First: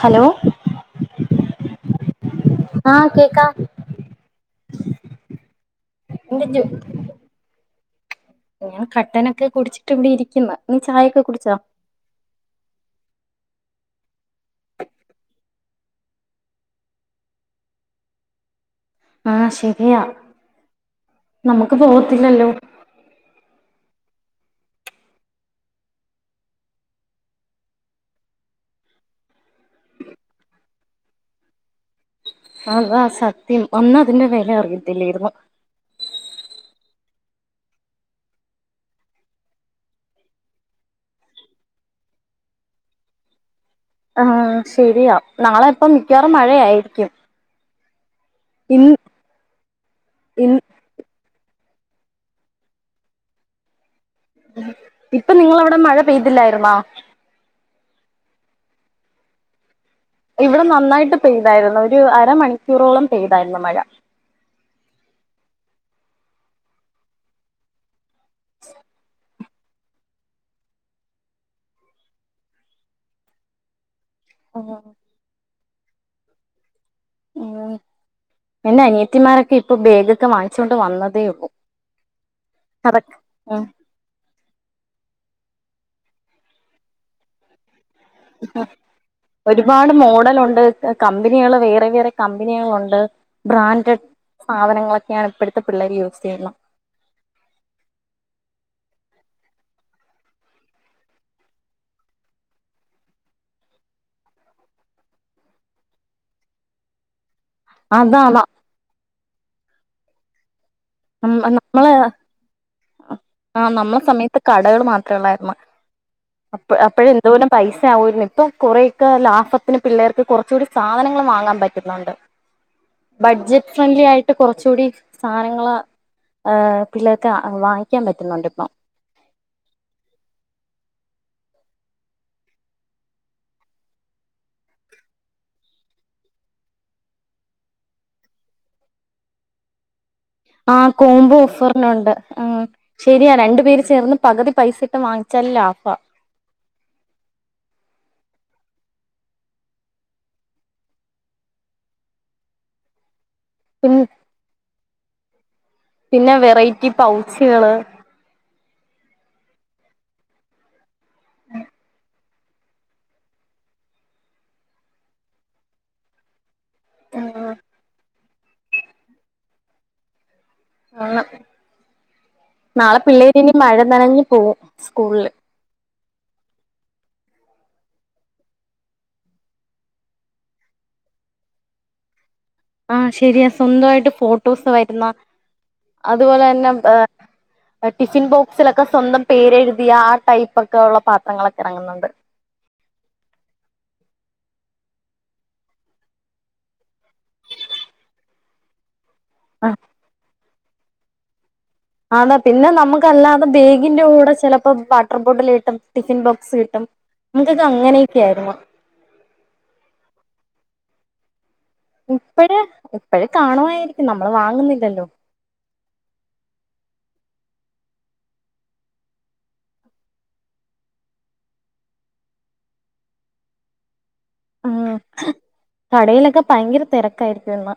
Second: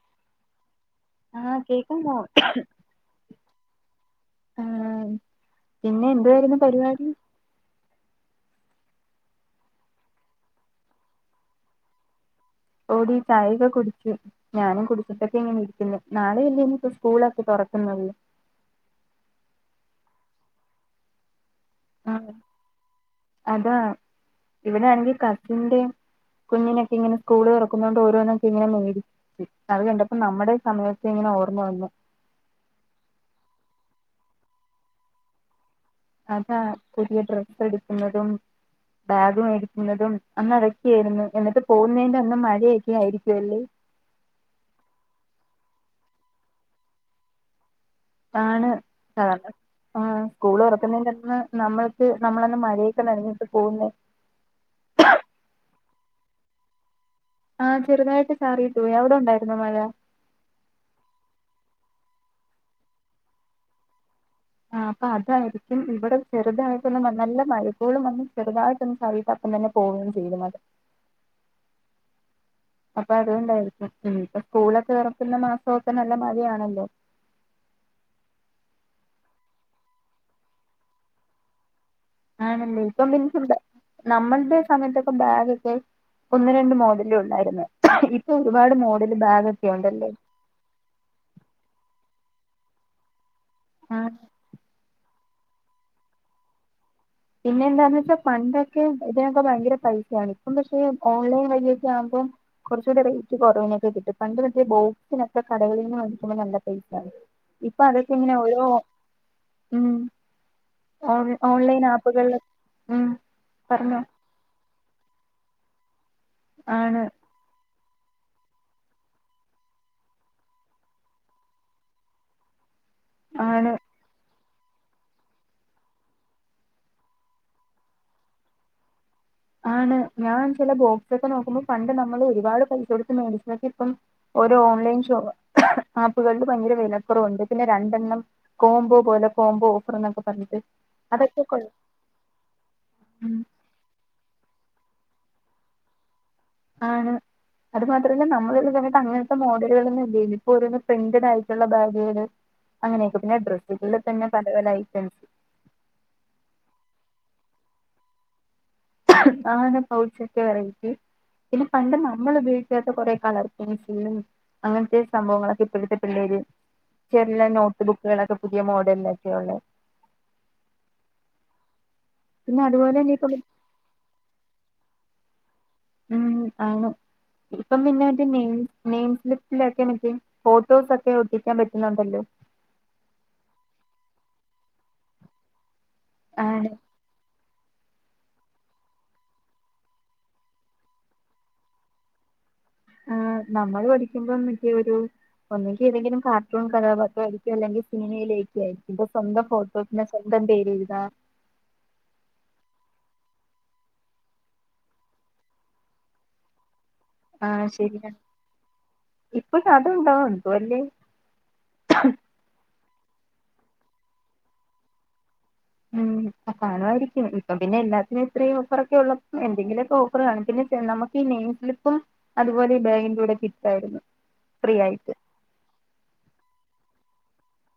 Hello ആഹ് കേക്കുന്നു ആ കേക്കാ ആ പിന്നെ എന്ത് വരുന്നു പരിപാടി ഞൻ കട്ടനൊക്കെ കുടിച്ചിട്ട് ഇവിടെ ഇരിക്കുന്ന നീ ചായൊക്കെ കുടിച്ചോ ഓടി ചായൊക്കെ കുടിച്ചു ഞാനും കുടിച്ചിട്ടൊക്കെ ഇങ്ങനെ ഇരിക്കുന്നു നാളെ അല്ലെനിപ്പോ സ്കൂളൊക്കെ തുറ [unintelligible] ആ ശരിയാ നമുക്ക് ആഹ് പോവത്തില്ലല്ലോ അതാ ഇവിടെ ആണെങ്കിൽ കസിൻ്റെ കുഞ്ഞിനൊക്കെ ഇങ്ങനെ സ്കൂള് തുറക്കുന്ന കൊണ്ട് ഓരോന്നൊക്കെ ഇങ്ങനെ മേടിച്ചു അത് കണ്ടപ്പോ നമ്മുടെ സമയത്ത് ഓർമ്മ വന്ന് അതാ സത്യം ഒന്ന് അതിന്റെ വില അറിയത്തില്ലാരുന്നു അതാ പുതിയ ഡ്രെസ്സ് എടുക്കുന്നതും ബാഗ് മേടിക്കുന്നതും അന്നതക്കയായിരുന്നു എന്നിട്ട് പോകുന്നതിന്റെ അന്ന് മഴയൊക്കെ ആയിരിക്കുവല്ലേ ആ ശരിയാ നാളെ ഇപ്പ മിക്കവാറും മഴയായിരിക്കും ആണ് ഇൻ സധാരണ ഇൻ സ്കൂള് തുറക്കുന്നതിന്റെ അന്ന് നമ്മൾക്ക് നമ്മളന്ന് മഴയൊക്കെ നന്ഞ്ഞിട്ട് പോകുന്നേ ഇപ്പൊ നിങ്ങളവിടെ മഴ [unintelligible] ആഹ് ചെറുതായിട്ട് ചാറീട്ടു പോയിഎവിടെ ഉണ്ടായിരുന്നോ മഴ ഇവിടെ നന്നായിട്ട് പെയ്തായിരുന്നു ഒരു അരമണിക്കൂറോളം പെയ്തായിരുന്നു മഴ ആ അപ്പ അതായിരിക്കും ഇവിടെ ചെറുതായിട്ടൊന്നും നല്ല മഴക്കോളും വന്നും ചെറുതായിട്ടൊന്നു പ അപ്പം തന്നെ പോവുകയും ചെയ്തു മഴ അത് അപ്പൊ അതുകൊണ്ടായിരിക്കും ഉം ഇപ്പ സ്കൂളൊക്കെ തുറക്കുന്ന മാസക്കെ നല്ല മഴയാണല്ലോ ഉ എന്റെ അനിയത്തിമാരൊക്കെ ഇപ്പൊ ബേഗൊക്കെ വാങ്ങിച്ച് കൊണ്ട് വന്നതേ ഉള്ളൂ ആണല്ലേ ഇപ്പൊ കറക് പിന്നെന്ത ആ നമ്മളുടെ സമയത്തൊക്കെ ബാഗ് ഒക്കെ ഒന്ന് രണ്ട് മോഡലെ ഉണ്ടായിരുന്നുള്ളൂ ഒരുപാട് ഉണ്ടല്ലേ മോഡല് ഉണ്ട് കമ്പനികള് വേറെ വേറെ കമ്പനികളുണ്ട് ബ്രാൻഡഡ് ആഹ് സാധനങ്ങളൊക്കെയാണ് ഇപ്പോഴത്തെ പിള്ളേര് യൂസ് ചെയ്യുന്നത് പിന്നെ എന്താന്ന് വച്ചാ പണ്ടൊക്കെ ഇതിനൊക്കെ ഭയങ്കര പൈസയാണ് ഇപ്പം പക്ഷെ ഓൺലൈൻ വഴിയൊക്കെ ആവുമ്പോ കുറച്ച കൂടെ റേറ്റ് കുറവിനൊക്കെ കിട്ടും പണ്ട് മറ്റേ ബോക്സിനൊക്കെ കടകള നിന്ന് വിക്കുമ്പോൾ നല്ല പൈസ ആണ് ഇപ്പൊ അതൊക്കെ എങ്ങനെ അതാതാ ഓരോ ഉം ഓൺ ഓൺലൈൻ നമ്മള ആപ്പുകളിൽ ഉം ആ നമ്മുടെ പറഞ്ഞോ സമയത്ത് കടകൾ മാത്ര ഉള്ള [unintelligible] ആണ് അപ്പോഴ എന്ത പോലെ പൈസ [unintelligible] ഇപ്പൊ കുറയൊക്കെ ലാഭത്തിന് പിള്ളേർക്ക് കുറച്ച കൂടി സാധനങ്ങൾ വാങ്ങാൻ പറ്റുന്നുണ്ട് ആണ് ബഡ്ജറ്റ് ഫ്രണ്ട്ലി ആയിട്ട് കുറച്ച കൂടി സാധനങ്ങളാ ആ പിള്ളേർക്ക് വാങ്ങിക്കാൻ പറ്റുന്നുണ്ട് ഇപ്പൊ ആണ് ഞാൻ ചില ബോക്സൊക്കെ നോക്കുമ്പോൾ പണ്ട് നമ്മള് ഒരുപാട് പൈസ കൊടുത്ത് മേടിച്ചൊക്കെപ്പം ഓരോ ഓൺലൈൻ ഷോ ആപ്പുകളിൽ ഭയങ്കര വിലക്കുറവുണ്ട് പിന്നെ രണ്ടെണ്ണം കോംബോ പോലെ കോമ്പോ ഓഫർന്നൊക്കെ ആ കോമ്പോ ഓഫറിനുണ്ട് ശരിയാ രണ്ടു പേര് ചേർന്ന് പകുതി പൈസ ഇട്ട് വാങ്ങിച്ചാല ലാ ഭാ ആണ് അത് മാത്രല്ല നമ്മള [unintelligible] അങ്ങനത്തെ മോഡലുകളൾന്നല്ല ഇപ്പൊ ഒരു പ്രിന്റഡ് ആയിട്ടുള്ള ബാഗുകള് അങ്ങനെയൊക്കെ പിന്നെ ഡ്രസുകൾതന്നെ പല പല ഐറ്റംസ് പിന്നെ വെറൈറ്റി പൗച്ചികള് നെ പൗച്ചൊക്കെ വെറൈററ്റി പിന്നെ പണ്ട് നാള നമ്മൾ ഉപയഴിക്കാത്ത കുറെ കളർ പെൻസിലും അങ്ങനത്തെ സംഭവങ്ങളൊക്കെ ഇപ്പോഴത്തെ പിള്ളേര് ചെറിയ നോട്ട് ബുക്കുകളൊക്കെ പുതിയ മോഡലൊക്കെയ ഉള്ളത് ആ പിന്നെ അതുപോലെ നാളെ തന്നെ ഇപ്പം പിള്ളേരി മഴ നനഞ് പോവും സ്കൂളില് ഉം ആണ്. ഇപ്പം പിന്നെ മറ്റേ നെയിം നെയിം സ്ലിപ്പിലൊക്കെ മറ്റേ ഫോട്ടോസൊക്കെ ഒട്ടിക്കാൻ പറ്റ്ന്നുണ്ടല്ലോ ആ ശരിയാ സ്വന്തവായിട്ട് ഫോട്ടോസ് വര്ന്ന അത്പോലെ ആണ് തന്നെ ടിഫിൻ ബോക്സിലൊക്കെ സ്വന്തം പേരെഴുതിയ ആ ടൈപ്പ് ഒക്കെ ഒള്ള പാത്രങ്ങളൊക്കെ എറങ്ങുന്ന്ണ്ട്. ആ നമ്മള് പഠിക്കുമ്പോ മറ്റേ ഒരു ഒന്നെങ്കീ ഏതെങ്കിലും കാർട്ടൂൺ കഥാപാത്രമായിരിക്കും അല്ലെങ്കീ സിനിമയിലേക്ക് ആയിരിക്കും. സ്വന്തം ഫോട്ടോ, ആഹ് പിന്നെ സ്വന്തം പേരെഴ്താ അന്നാ പിന്നെ നമുക്കല്ലാതെ ബേഗിന്റെ കൂടെ ചെലപ്പോ വാട്ടർ ബോട്ടില് കിട്ടും, ടിഫിൻ ബോക്സ് കിട്ടും ആ നമുക്കൊക്കെ ശരിയ, അങ്ങനെയൊക്കെ ആയിരുന്നു ഇപ്പൊക്കത്ണ്ടോ എന്തു അല്ലേ ഇപ്പഴ് ഇപ്പഴ് കാണുവാരിക്കും, നമ്മള് വാങ്ങുന്നില്ലല്ലോ. ഉം കാണുവായിരിക്കും, ഇപ്പൊ പിന്നെ എല്ലാത്തിനും ഇത്രയും ഓഫറൊക്കെ ഉള്ളപ്പോ എന്തെങ്കിലൊക്കെ ഓഫറ് കാണും പിന്ന നമുക്ക് ഈ നെയിം സ്ലിപ്പും അതുപോലെ ഈ ബാഗിന്റൂടെ കിട്ടുവായിര്ന്ന് ഉം, കടയിലൊക്കെ ഭയങ്കര തിരക്കായിരിക്കും ഇന്ന്.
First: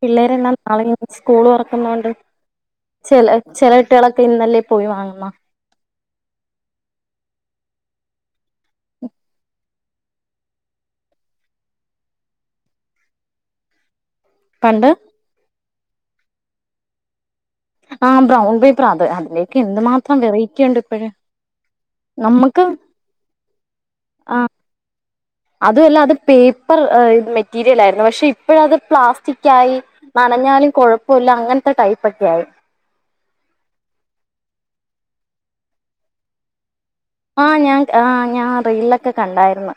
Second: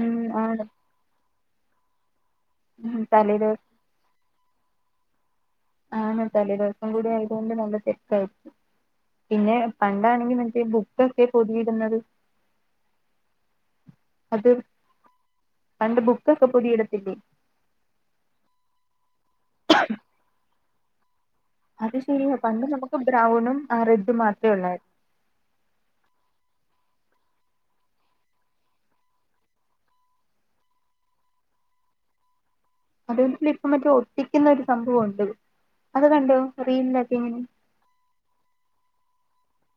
ഉം ആണ് നാളെ സ്കൂള് തൊറക്കുന്നോണ്ട് ഉം തലേ ചെല ദിവസം ചെല കുട്ട്യേളൊക്കെ ഇന്നല്ലേ പോയി വാങ്ങുന്ന ആണ് തലേ ദിവസം കൂടി ആയതോണ്ട് നല്ല തെരക്കായിരിക്കും. പിന്നെ പണ്ടാണെങ്കി മറ്റേ ബുക്കൊക്കെ പൊതിയിട്ന്നത് പണ്ട്? പണ്ട് ബുക്കൊക്കെ പൊതിയിടത്തില്ലേ ആ ബ്രൗൺ പേപ്പർ, അത് അതിലേക്ക് എന്തു മാത്രം വെറൈറ്റി ഒണ്ട് ഇപ്പഴ് അത് ശരിയാ പണ്ട് നമ്മക്ക് ബ്രൗണും ആ റെഡും മാത്രേ ഒള്ളായ് അതുവല്ല അത് പേപ്പർ മെറ്റീരിയലായിർന്ന് പക്ഷെ ഇപ്പോഴത് പ്ലാസ്റ്റിക്കായി ഞ്ഞാലും കുഴപ്പവില്ല അങ്ങൻത്തെ ടൈപ്പൊക്കെയായി അതോണ്ട് ഇപ്പം മറ്റേ ഒട്ടിക്കുന്ന ഒരു സംഭവൊണ്ട് അത് കണ്ടോ റീലി ആ ഞാൻ ആ ഞാൻ റീൽലൊക്കെ കണ്ടായിര്ന്ന്.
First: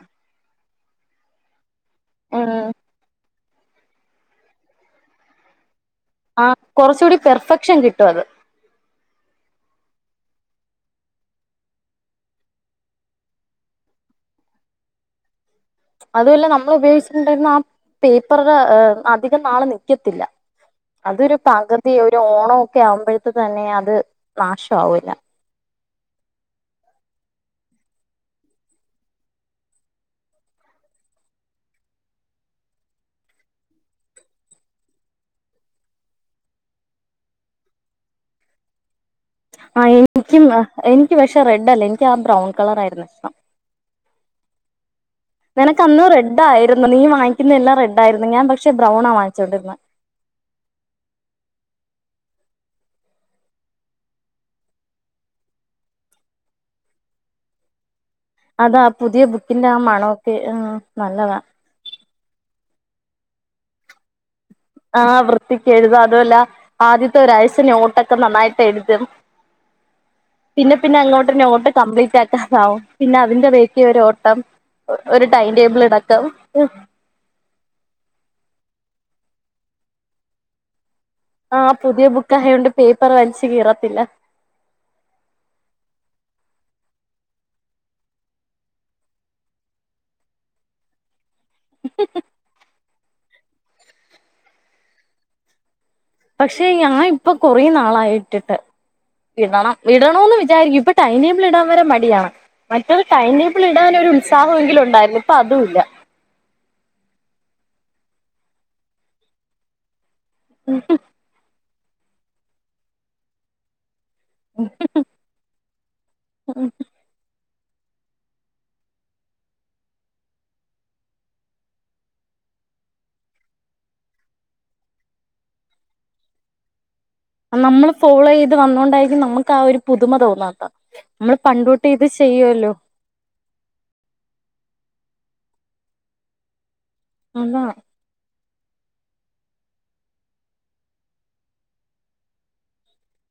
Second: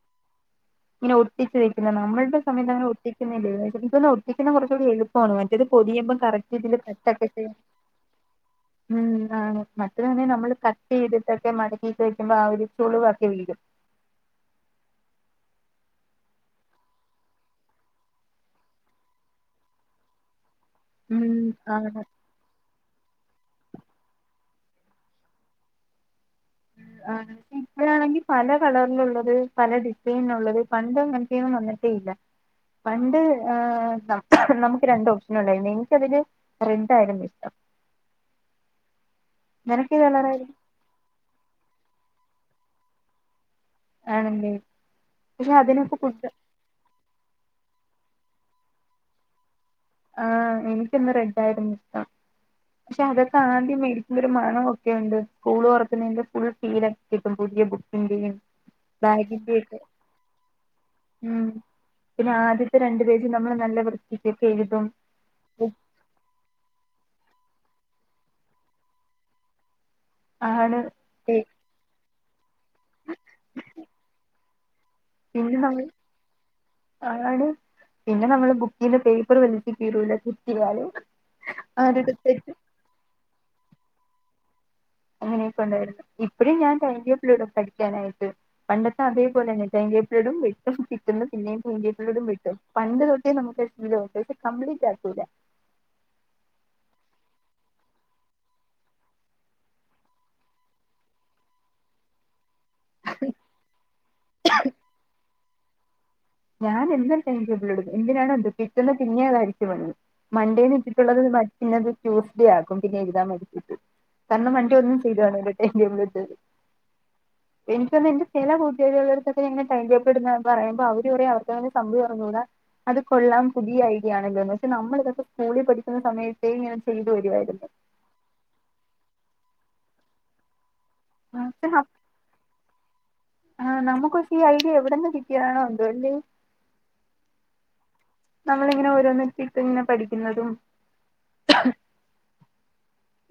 ഇങ്ങനെ ഒട്ടിച്ച് വെയ്ക്കുന്ന നമ്മൾടെ സമയത്തങ്ങനെ ഒട്ടിക്കുന്നില്ല ഇപ്പ ഒട്ടിക്കുന്ന കൊറച്ചൂടി എളുപ്പാണ് മറ്റെത് ആ കൊറച്ചൂടി പെർഫെക്ഷൻ കിട്ടും അത് ഉം ആണ്, മറ്റതാണെ നമ്മള് കട്ട് ചെയ്തിട്ടൊക്കെ മടക്കിട്ട് വെക്കുമ്പോ ആ ഒരു ചുളിവൊക്കെ വീഴും. അതുവല്ല നമ്മൾ ഉപയോഗിച്ചിട്ടിണ്ടായിർന്ന ആ പേപ്പററ് അധികം നാള് നിക്കത്തില്ല ഉം അതൊരു ആണ് പകുതി ഒരു ഓണവൊക്കെ ആവുമ്പോഴത്തെക്ക് തന്നെ അത് നാശാവൂല ആ ഇപ്പഴാണെങ്കീ പല കളറിൽ ഉള്ളത് പല ഡിസൈനൊള്ളത് പണ്ട് എങ്ങനത്തെയൊന്നും വന്നിട്ടേ ല പണ്ട് നമ്മുക്ക് രണ്ട് ഓപ്ഷനുണ്ടായിന്നു എനിക്കതില് റെഡ്ഡായിരുന്നിഷ്ടം. ആ നിനക്കേത് എനിക്കും കളറായിരുന്നു എനിക്ക് പക്ഷെ റെഡല്ല എനിക്ക് ആ ബ്രൗൺ കളറായിരു ഇഷ്ടം. ആണല്ലേ പക്ഷെ അതിനൊക്കെ നെനക്കന്ന് ഫുഡ് റെഡായിര്ന്ന് നീ വാങ്ങി ഇന്ന് എല്ലാം റെഡായിര്ന്ന് ഞാൻ പക്ഷെ ബ്രൗണാ വാങ്ങിച്ചോണ്ടിരുന്നേ ആ എനിക്കന്ന് റെഡായിരുന്നിഷ്ടം. പക്ഷെ അതൊക്ക ആദ്യം മേടിക്കുമ്പൊരു മണവൊക്കെയുണ്ട് സ്കൂൾ തൊറക്കുന്നതിന്റെ ഫുൾ ഫീൽ ഒക്കെ കിട്ടും പുതിയ ബ അതാ പുതിയ ബുക്കിന്റെ ആ ബാഗിന്റെയൊക്കെ മണമൊക്കെ നല്ലതാ ഉം പിന്നെ ആദ്യം രണ്ട് പേജ് നമ്മള് നല്ല വൃത്തിക്കൊക്കെ എഴുതും ആ വൃത്തിക്കെഴുത അതുവല്ല ആദ്യത്തെ ഒരാഴ്ച നോട്ടൊക്കെ നന്നായിട്ട് എഴുതും പിന്നെ ആണ് പിന്നെ അങ്ങോട്ട് നോട്ട് കംപ്ലീറ്റ് ആക പിന്നെ അതിന്റെ റേറ്റീ ഒര് ഓട്ടം ഒരു ടൈം പിന്നെ ടേബിൾ നമ്മൾ ഇടക്കം ആണ് പിന്നെ നമ്മള് ബുക്ക് പിന്നെ പേപ്പറ് വലിച്ച് കീറൂലേ കുറ്റി ആ പുതിയ ബുക്കായയോണ്ട് പേപ്പർ വലിച്ചു കീറത്തില്ല അങ്ങനെയൊക്കെ ഉണ്ടായിരുന്നു ഇപ്പഴും ഞാൻ ടൈംടേബിൾ ഇടും പഠിക്കാനായിട്ട് പണ്ടത്തെ അതേപോലെ തന്നെ ഇപ്പോളും ഇടും പിന്നെയും ടൈംടേബിളിടും പണ്ട് തൊട്ടെ നമ്മുക്കൊരു ശീലണ്ട് കംപ്ലീറ്റ് ആക്കൂല പക്ഷെ ഞാൻ ഇപ്പൊ കൊറ നാളായിട്ടിട്ട് ഇടണം വിടണന്ന് വിചാരിക്കും ഇപ്പൊ ടൈടേബിളിടാൻ വരെ മടിയാണ് മറ്റൊരു ടൈടേബിൾ ഇടാനൊരു ഉത്സാഹമെങ്കിലും ഉണ്ടായിരുന്നു ഇപ്പൊ അതുംല്ല ഞാൻ എന്നും ടൈടേബിളിടും എന്തിനാണോ എന്തോ പിറ്റേന്ന് പിന്നേം അയ്ച്ച്പണിയും മൺഡേന്ന് ഇട്ടിട്ടുള്ളത് പിന്നെത് ട്യൂസ്ഡേ ആക്കും പിന്നെ എഴുതാന് മടിചിട്ട് കാരണം മൺഡേ ഒന്നും ചെയ്തുകാണൂല ടൈടേബിളിട്ടിട്ട് എനിക്ക് എന്റെ ചില കൂട്ടുകാരികളോടൊക്കെ ടൈംടേബിൾ ഇടുന്നത് പറയുമ്പോ അവര് അവർ പറയും അവർക്കങ്ങനെ സംഭവേ അറിഞ്ഞൂടാ അത് കൊള്ളാം പുതിയ ഐഡിയാണ്ല്ലോന്ന് പക്ഷെ നമ്മള് ഇതൊക്കെ സ്കൂളിൽ പഠിക്കുന്ന സമയത്തെ ഇങ്ങനെ ചെയ്തു വരുവായിരുന്നു നമ്മള് ഫോളോ ചെയ്ത് വന്നോണ്ടായിരിക്കും നമ്മുക്ക് ആ ഒരു പുതുമ തോന്നാത്തെ നമ്മള് പണ്ടൂട്ടെ ഇത് ചെയ്യുവല്ലോ നമുക്കൊക്കെ ഈ ഐഡിയ എവിടെന്ന് കിട്ടിയതാണോ എന്തോലെ അല്ല നമ്മള് ഇങ്ങനെ ഓരോന്നിടുത്തിട്ട് ഇങ്ങനെ പഠിക്കുന്നതും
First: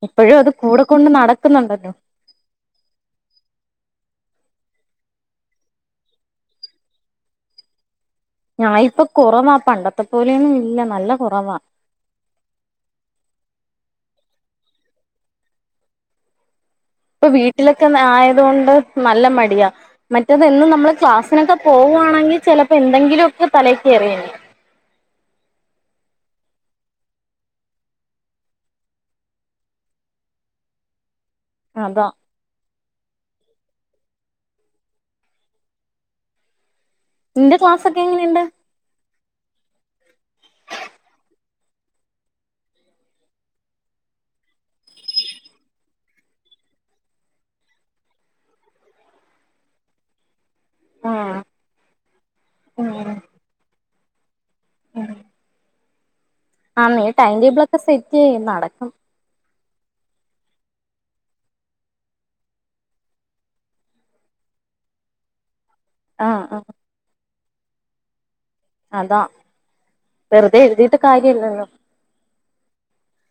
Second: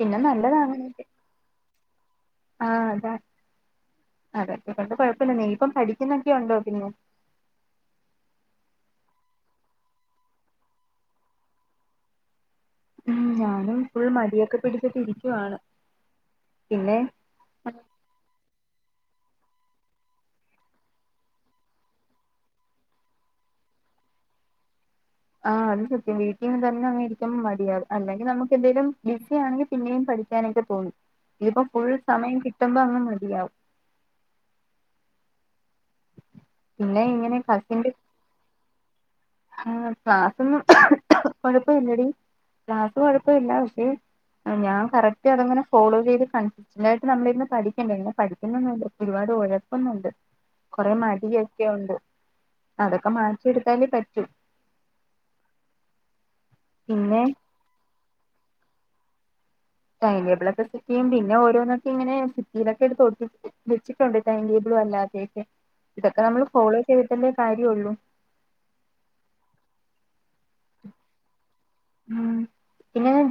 പിന്നെ ഇപ്പോഴും അത് കൂടെ കൊണ്ട് നടക്കുന്നുണ്ടല്ലോ ആ അതാ അതൊക്കെ കൊണ്ട് കൊഴപ്പില്ല നീയിപ്പം പഠിക്കുന്നൊക്കെയ ഉണ്ടോ പിന്നെ, ആ ഇപ്പൊ കുറവാ പണ്ടത്തെ പോലെയന്നും ഇല്ല നല്ല കുറവാ ഉം ഞാനും ഫുൾ മടിയൊക്കെ പിടിച്ചിട്ട് ഇരിക്കുവാണ് പിന്നെ ഇപ്പൊ ആ വീട്ടിലൊക്കെ ആയതുകൊണ്ട് നല്ല മടിയാ മറ്റത് എന്നും നമ്മൾ ക്ലാസ്സിനൊക്കെ പോകുവാണെങ്കിൽ ചിലപ്പോ എന്തെങ്കിലും ഒക്കെ തലക്ക് കേറിയേനെ ആഹ് അത് സത്യം വീട്ടിൽ നിന്ന് തന്നെ ഇരിക്കുമ്പോ മടിയാവും അല്ലെങ്കിൽ നമ്മുക്ക് എന്തേലും ബിസി ആണെങ്കിൽ പിന്നെയും പഠിക്കാനൊക്കെ തോന്നും ഇതിപ്പോ ഫുൾ അതാ സമയം കിട്ടുമ്പോ അങ്ങ് മടിയാവും പിന്നെ ഇങ്ങനെ നിന്റെ ക്ലാസ്സൊക്കെ എങ്ങനെയുണ്ട് ആ ക്ലാസൊന്നും കൊഴപ്പല്ലടി ക്ലാസ് കൊഴപ്പല്ല പക്ഷേ ഞാൻ കറക്റ്റ് അത്ങ്ങനെ ഫോളോ ചെയ്ത് കൺസിസ്ന്റായിട്ട് നമ്മളിന്ന് പഠിക്കണ്ടെ പഠിക്കുന്നൊന്നൂല്ല, ഒരുപാട് ഉഴപ്പുന്നുണ്ട് കുറെ ആഹ് മടിയൊക്കെ ഉണ്ട് അതൊക്കെ മാറ്റിയെടുത്താലേ പറ്റൂ ഉം ആ നീ പിന്നെ ടൈം ടേബിൾ ഒക്കെ സെറ്റ് ചെയ്യ് നടക്കും ടൈം ടേബിളൊക്കെ സെറ്റ് ചെയും പിന്നെ ഓരോന്നക്കെ ഇങ്ങനെ ബിത്തിയിലൊക്കെ ഒട്ടിച്ച് വെച്ചിട്ടുണ്ട് ടൈ ടേബിൾ ല്ലാത, ഇതൊക്കെ നമ്മൾ ആഹ് ആഹ് ഫോളോ ചെയ്ട്ടല്ലേ കാര്യള്ളു അതാ വെറുതെ എഴുതിയിട്ട് കാര്യല്ലല്ലോ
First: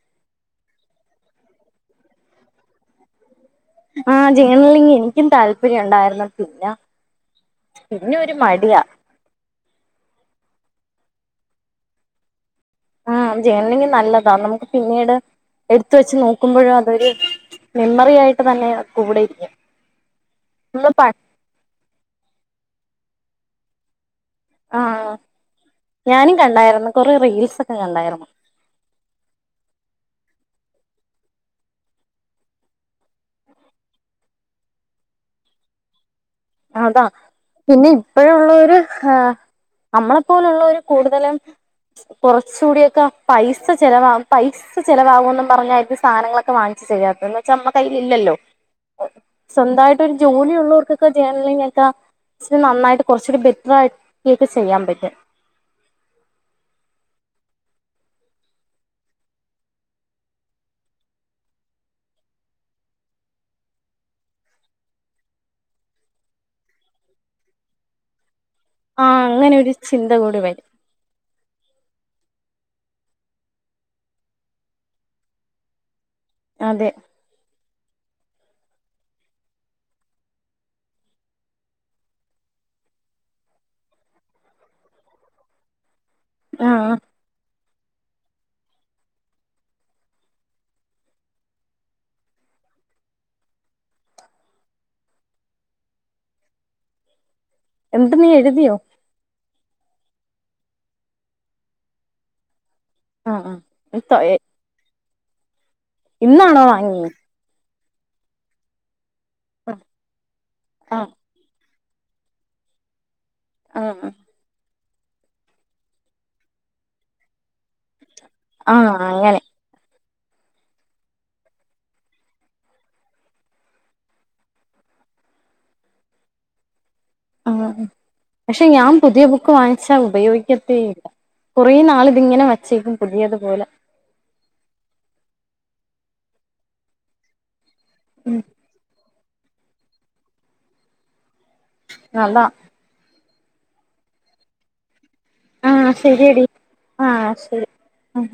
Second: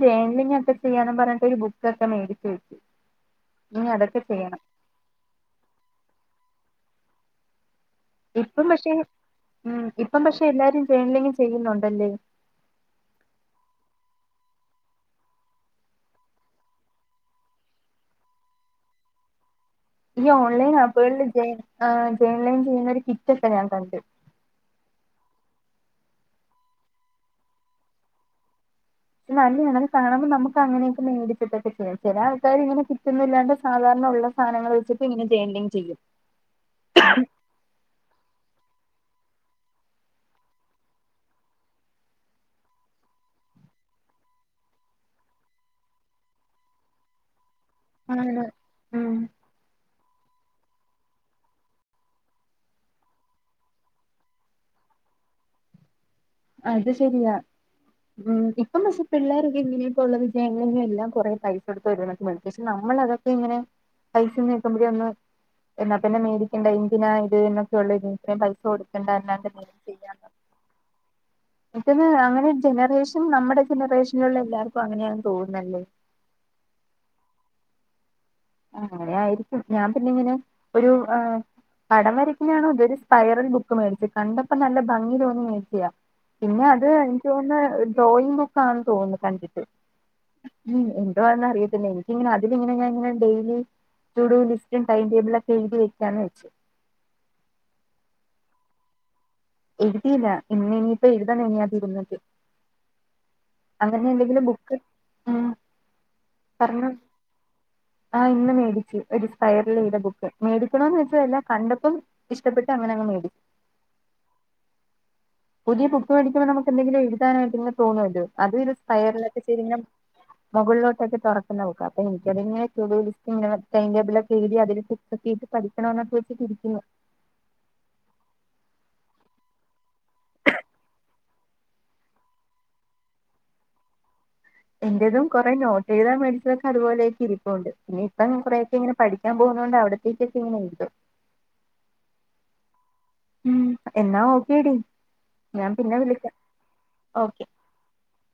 സ്റ്റാമിനി ഒക്കെ ചെയ്യണന്ന് പറഞ്ഞിട്ട് ഒരു ബുക്കൊക്കെ മേടിച്ചു വെച്ചു ഇനി ആ അതൊക്കെ ചെയ്യണം ചെയ്യണില്ലെങ്കിൽ എനിക്കും താല്പര്യം ഉണ്ടായിരുന്നു പിന്നെ പിന്നെ ഒരു ഇപ്പം മടിയാ പക്ഷെ ഉം ഇപ്പം പക്ഷെ എല്ലാരും ചെയ്യണല്ലെങ്കി ചെയ്യുന്നുണ്ടല്ലേ ആ ജെർണ്ലിങ് നല്ലതാ നമുക്ക് പിന്നീട് എടുത്ത വെച്ച് നോക്കുമ്പോഴും അതൊരു മെമ്മറിയയിട്ട് തന്നെ കൂടെ ഇരിക്കും ഈ ഓൺലൈൻ നമ്മള് പ ആപ്പുകളില് ജെൺലൈൻ ചെയ്യുന്ന ഒരു കിറ്റ് ഒക്കെ ഞാൻ കണ്ട് ആ ഞാനും കണ്ടായിരുന്നു കൊറെ റീൽസൊക്കെ കണ്ടായിരുന്നു നല്ലതാണെ കാണുമ്പോൾ നമുക്ക് അങ്ങനെയൊക്കെ മേടിച്ചിട്ടൊക്കെ ചെയ്യാം ചില ആൾക്കാർ ഇങ്ങനെ കിറ്റൊന്നില്ലാ സാധാരണ ഉള്ള സാനങ്ങൾ വെച്ചിട്ട് ഇങ്ങനെജേർണൽ ചെയ്യും അതാ പിന്നെ ഇപ്പോഴോള്ളൊരു നമ്മളെപ്പോലുള്ളോർ കൂടുതലും കുറച്ചുകൂടൊക്കെ പൈസ ചിലവാ പൈസ ചെിലവാകും പറഞ്ഞായിരുന്നു സാധനങ്ങളൊക്കെ വാങ്ങിക്ക ചെയ്യത്തന്ന് വച്ച നമ്മ കയ്യിൽ ഇല്ലല്ലോ ആണ് ഉം സ്വന്തമായിട്ട് ഒരു ജോലിയ ഉള്ളവർക്ക് ജെണലിങൊക്കേ നന്നായിട്ട് കുറച്ചുകൂടി ബെറ്റർ ആയിട്ട ഒക്കെ ചെയ്യാൻ പറ്റും അത് ശരിയാ ഉം ഇപ്പം പക്ഷെ പിള്ളോരൊക്കെ ഇങ്ങനെയൊക്കെ ഉള്ള വിജയങ്ങളും എല്ലാം കൊറെ പൈസ കൊടുത്ത് വര എന്നൊക്കെ [unintelligible] നമ്മൾതൊക്കെ ഇങ്ങനെ പൈസന്ന് നോക്കുമ്പോഴെ ഒന്ന് എന്നാ പിന്നെ മേടിക്കണ്ട എന്തിനാ ഇത് എന്നൊക്കെയ ഉള്ളൂ ഇത് ഇ ആ അങ്ങനെ ഒരു ചിന്ത കൂടി വരും ഇപ്പൊത് അങ്ങനെ ജനറേഷൻ നമ്മുടെ ജനറേഷനിലുള്ള എല്ലാർക്കും അങ്ങനെയെന്ന് തോന്നുന്നല്ലേ അതെ അങ്ങനെ ആയിരിക്കും ഞാൻ പിന്നെ ഇങ്ങനെ ഒരു ആ പടം വരക്കുന്നാണോ അതൊരു സ്പൈറൽ ബുക്ക് മേടിച്ചത് കണ്ടപ്പോ നല്ല ഭംഗി തോന്നി മേടിക്കിയ പിന്നെ അത് ആഹ് എനിക്ക് തോന്നുന്ന ഡ്രോയിങ് ബുക്കാന് തോന്നുന്നു കണ്ടിട്ട് ഉം എന്തവാന്ന് അറിയത്തില്ല എനിക്കിങ്ങനെ അതിലിങ്ങനെ ഞനെ ഡെയിലി സ്റ്റുഡോ ലിസ്റ്റും ടൈം ടേബിള ഒക്കെ എഴുതി വെക്കാന്ന് വെച്ചു എന്ത് നീ എഴുതിയോ എഴുതിയില്ല ഇന്ന ഇനിയിപ്പോ എഴുതണം ഇനി ഇരുന്നിട്ട് ആഹ് അങ്ങനെ ആഹ് എന്തെങ്കിലും ബുക്ക് ഉം ഇന്നാണോ പറഞ്ഞോ വാങ്ങിയെ ആ ഇന്ന് മേടിച്ചു ഒരു സ്പൈറൽ ചെയ്ത ബുക്ക് മേടിക്കണന്ന് ആഹ് വെച്ചല്ല കണ്ട ഇപ്പം ഇഷ്ടപ്പെട്ട് അങ്ങനെ അങ് മേടിച്ച് ആ പുതിയ ബുക്ക്‌ വെടിച്ചപ്പോ നമുക്ക് എന്തെിലും എഴുതാനായിട്ട് തോന്നുവല്ലോ അത് ഇത് ആഹ് സ്പയറൽൊക്കെ അങ്ങനെ ചെയ് [inaudible] മുകളിലോട്ടൊക്കെ തുറക്കുന്ന ബുക്കാ അപ്പൊ എനിക്കങ്ങന ടൈംടബി ഒക്കെ എഴ അതിൽട്ട് പഠിക്കണ എന്നക്ക വെച്ചിട്ടിരിക്കുന്നു ആ പക്ഷെ ഞാൻ പുതിയ ബുക്ക് വാങ്ങിച്ചാ ഉപയോഗിക്കത്തെ ഇല്ല്യ കുറേ നാൾ ഇതിങ്ങനെ വച്ചേക്കും പുതിയത് പോലെ എന്റതും കുറെ നോട്ട് എഴുതാൻ മേടിച്ചതൊക്ക അപോലെയക്ക ഇരുപ്പോണ്ട് ഇനി ഇപ്പ ഉം കുറേയ ക്കെ ഇ പഠിക്ക ഞാൻ പൊന്നോണ്ട് അവിടത്തേക്കക്കെ ഇങ്ങനെ എഴുത്തു അല്ല ഉം എന്നാ ഓക്കേടി ഞാൻ ആഹ് പിന്നെ വിളിക്കാം ശരിയടി ആഹ ഓക്കെ ശരി ആ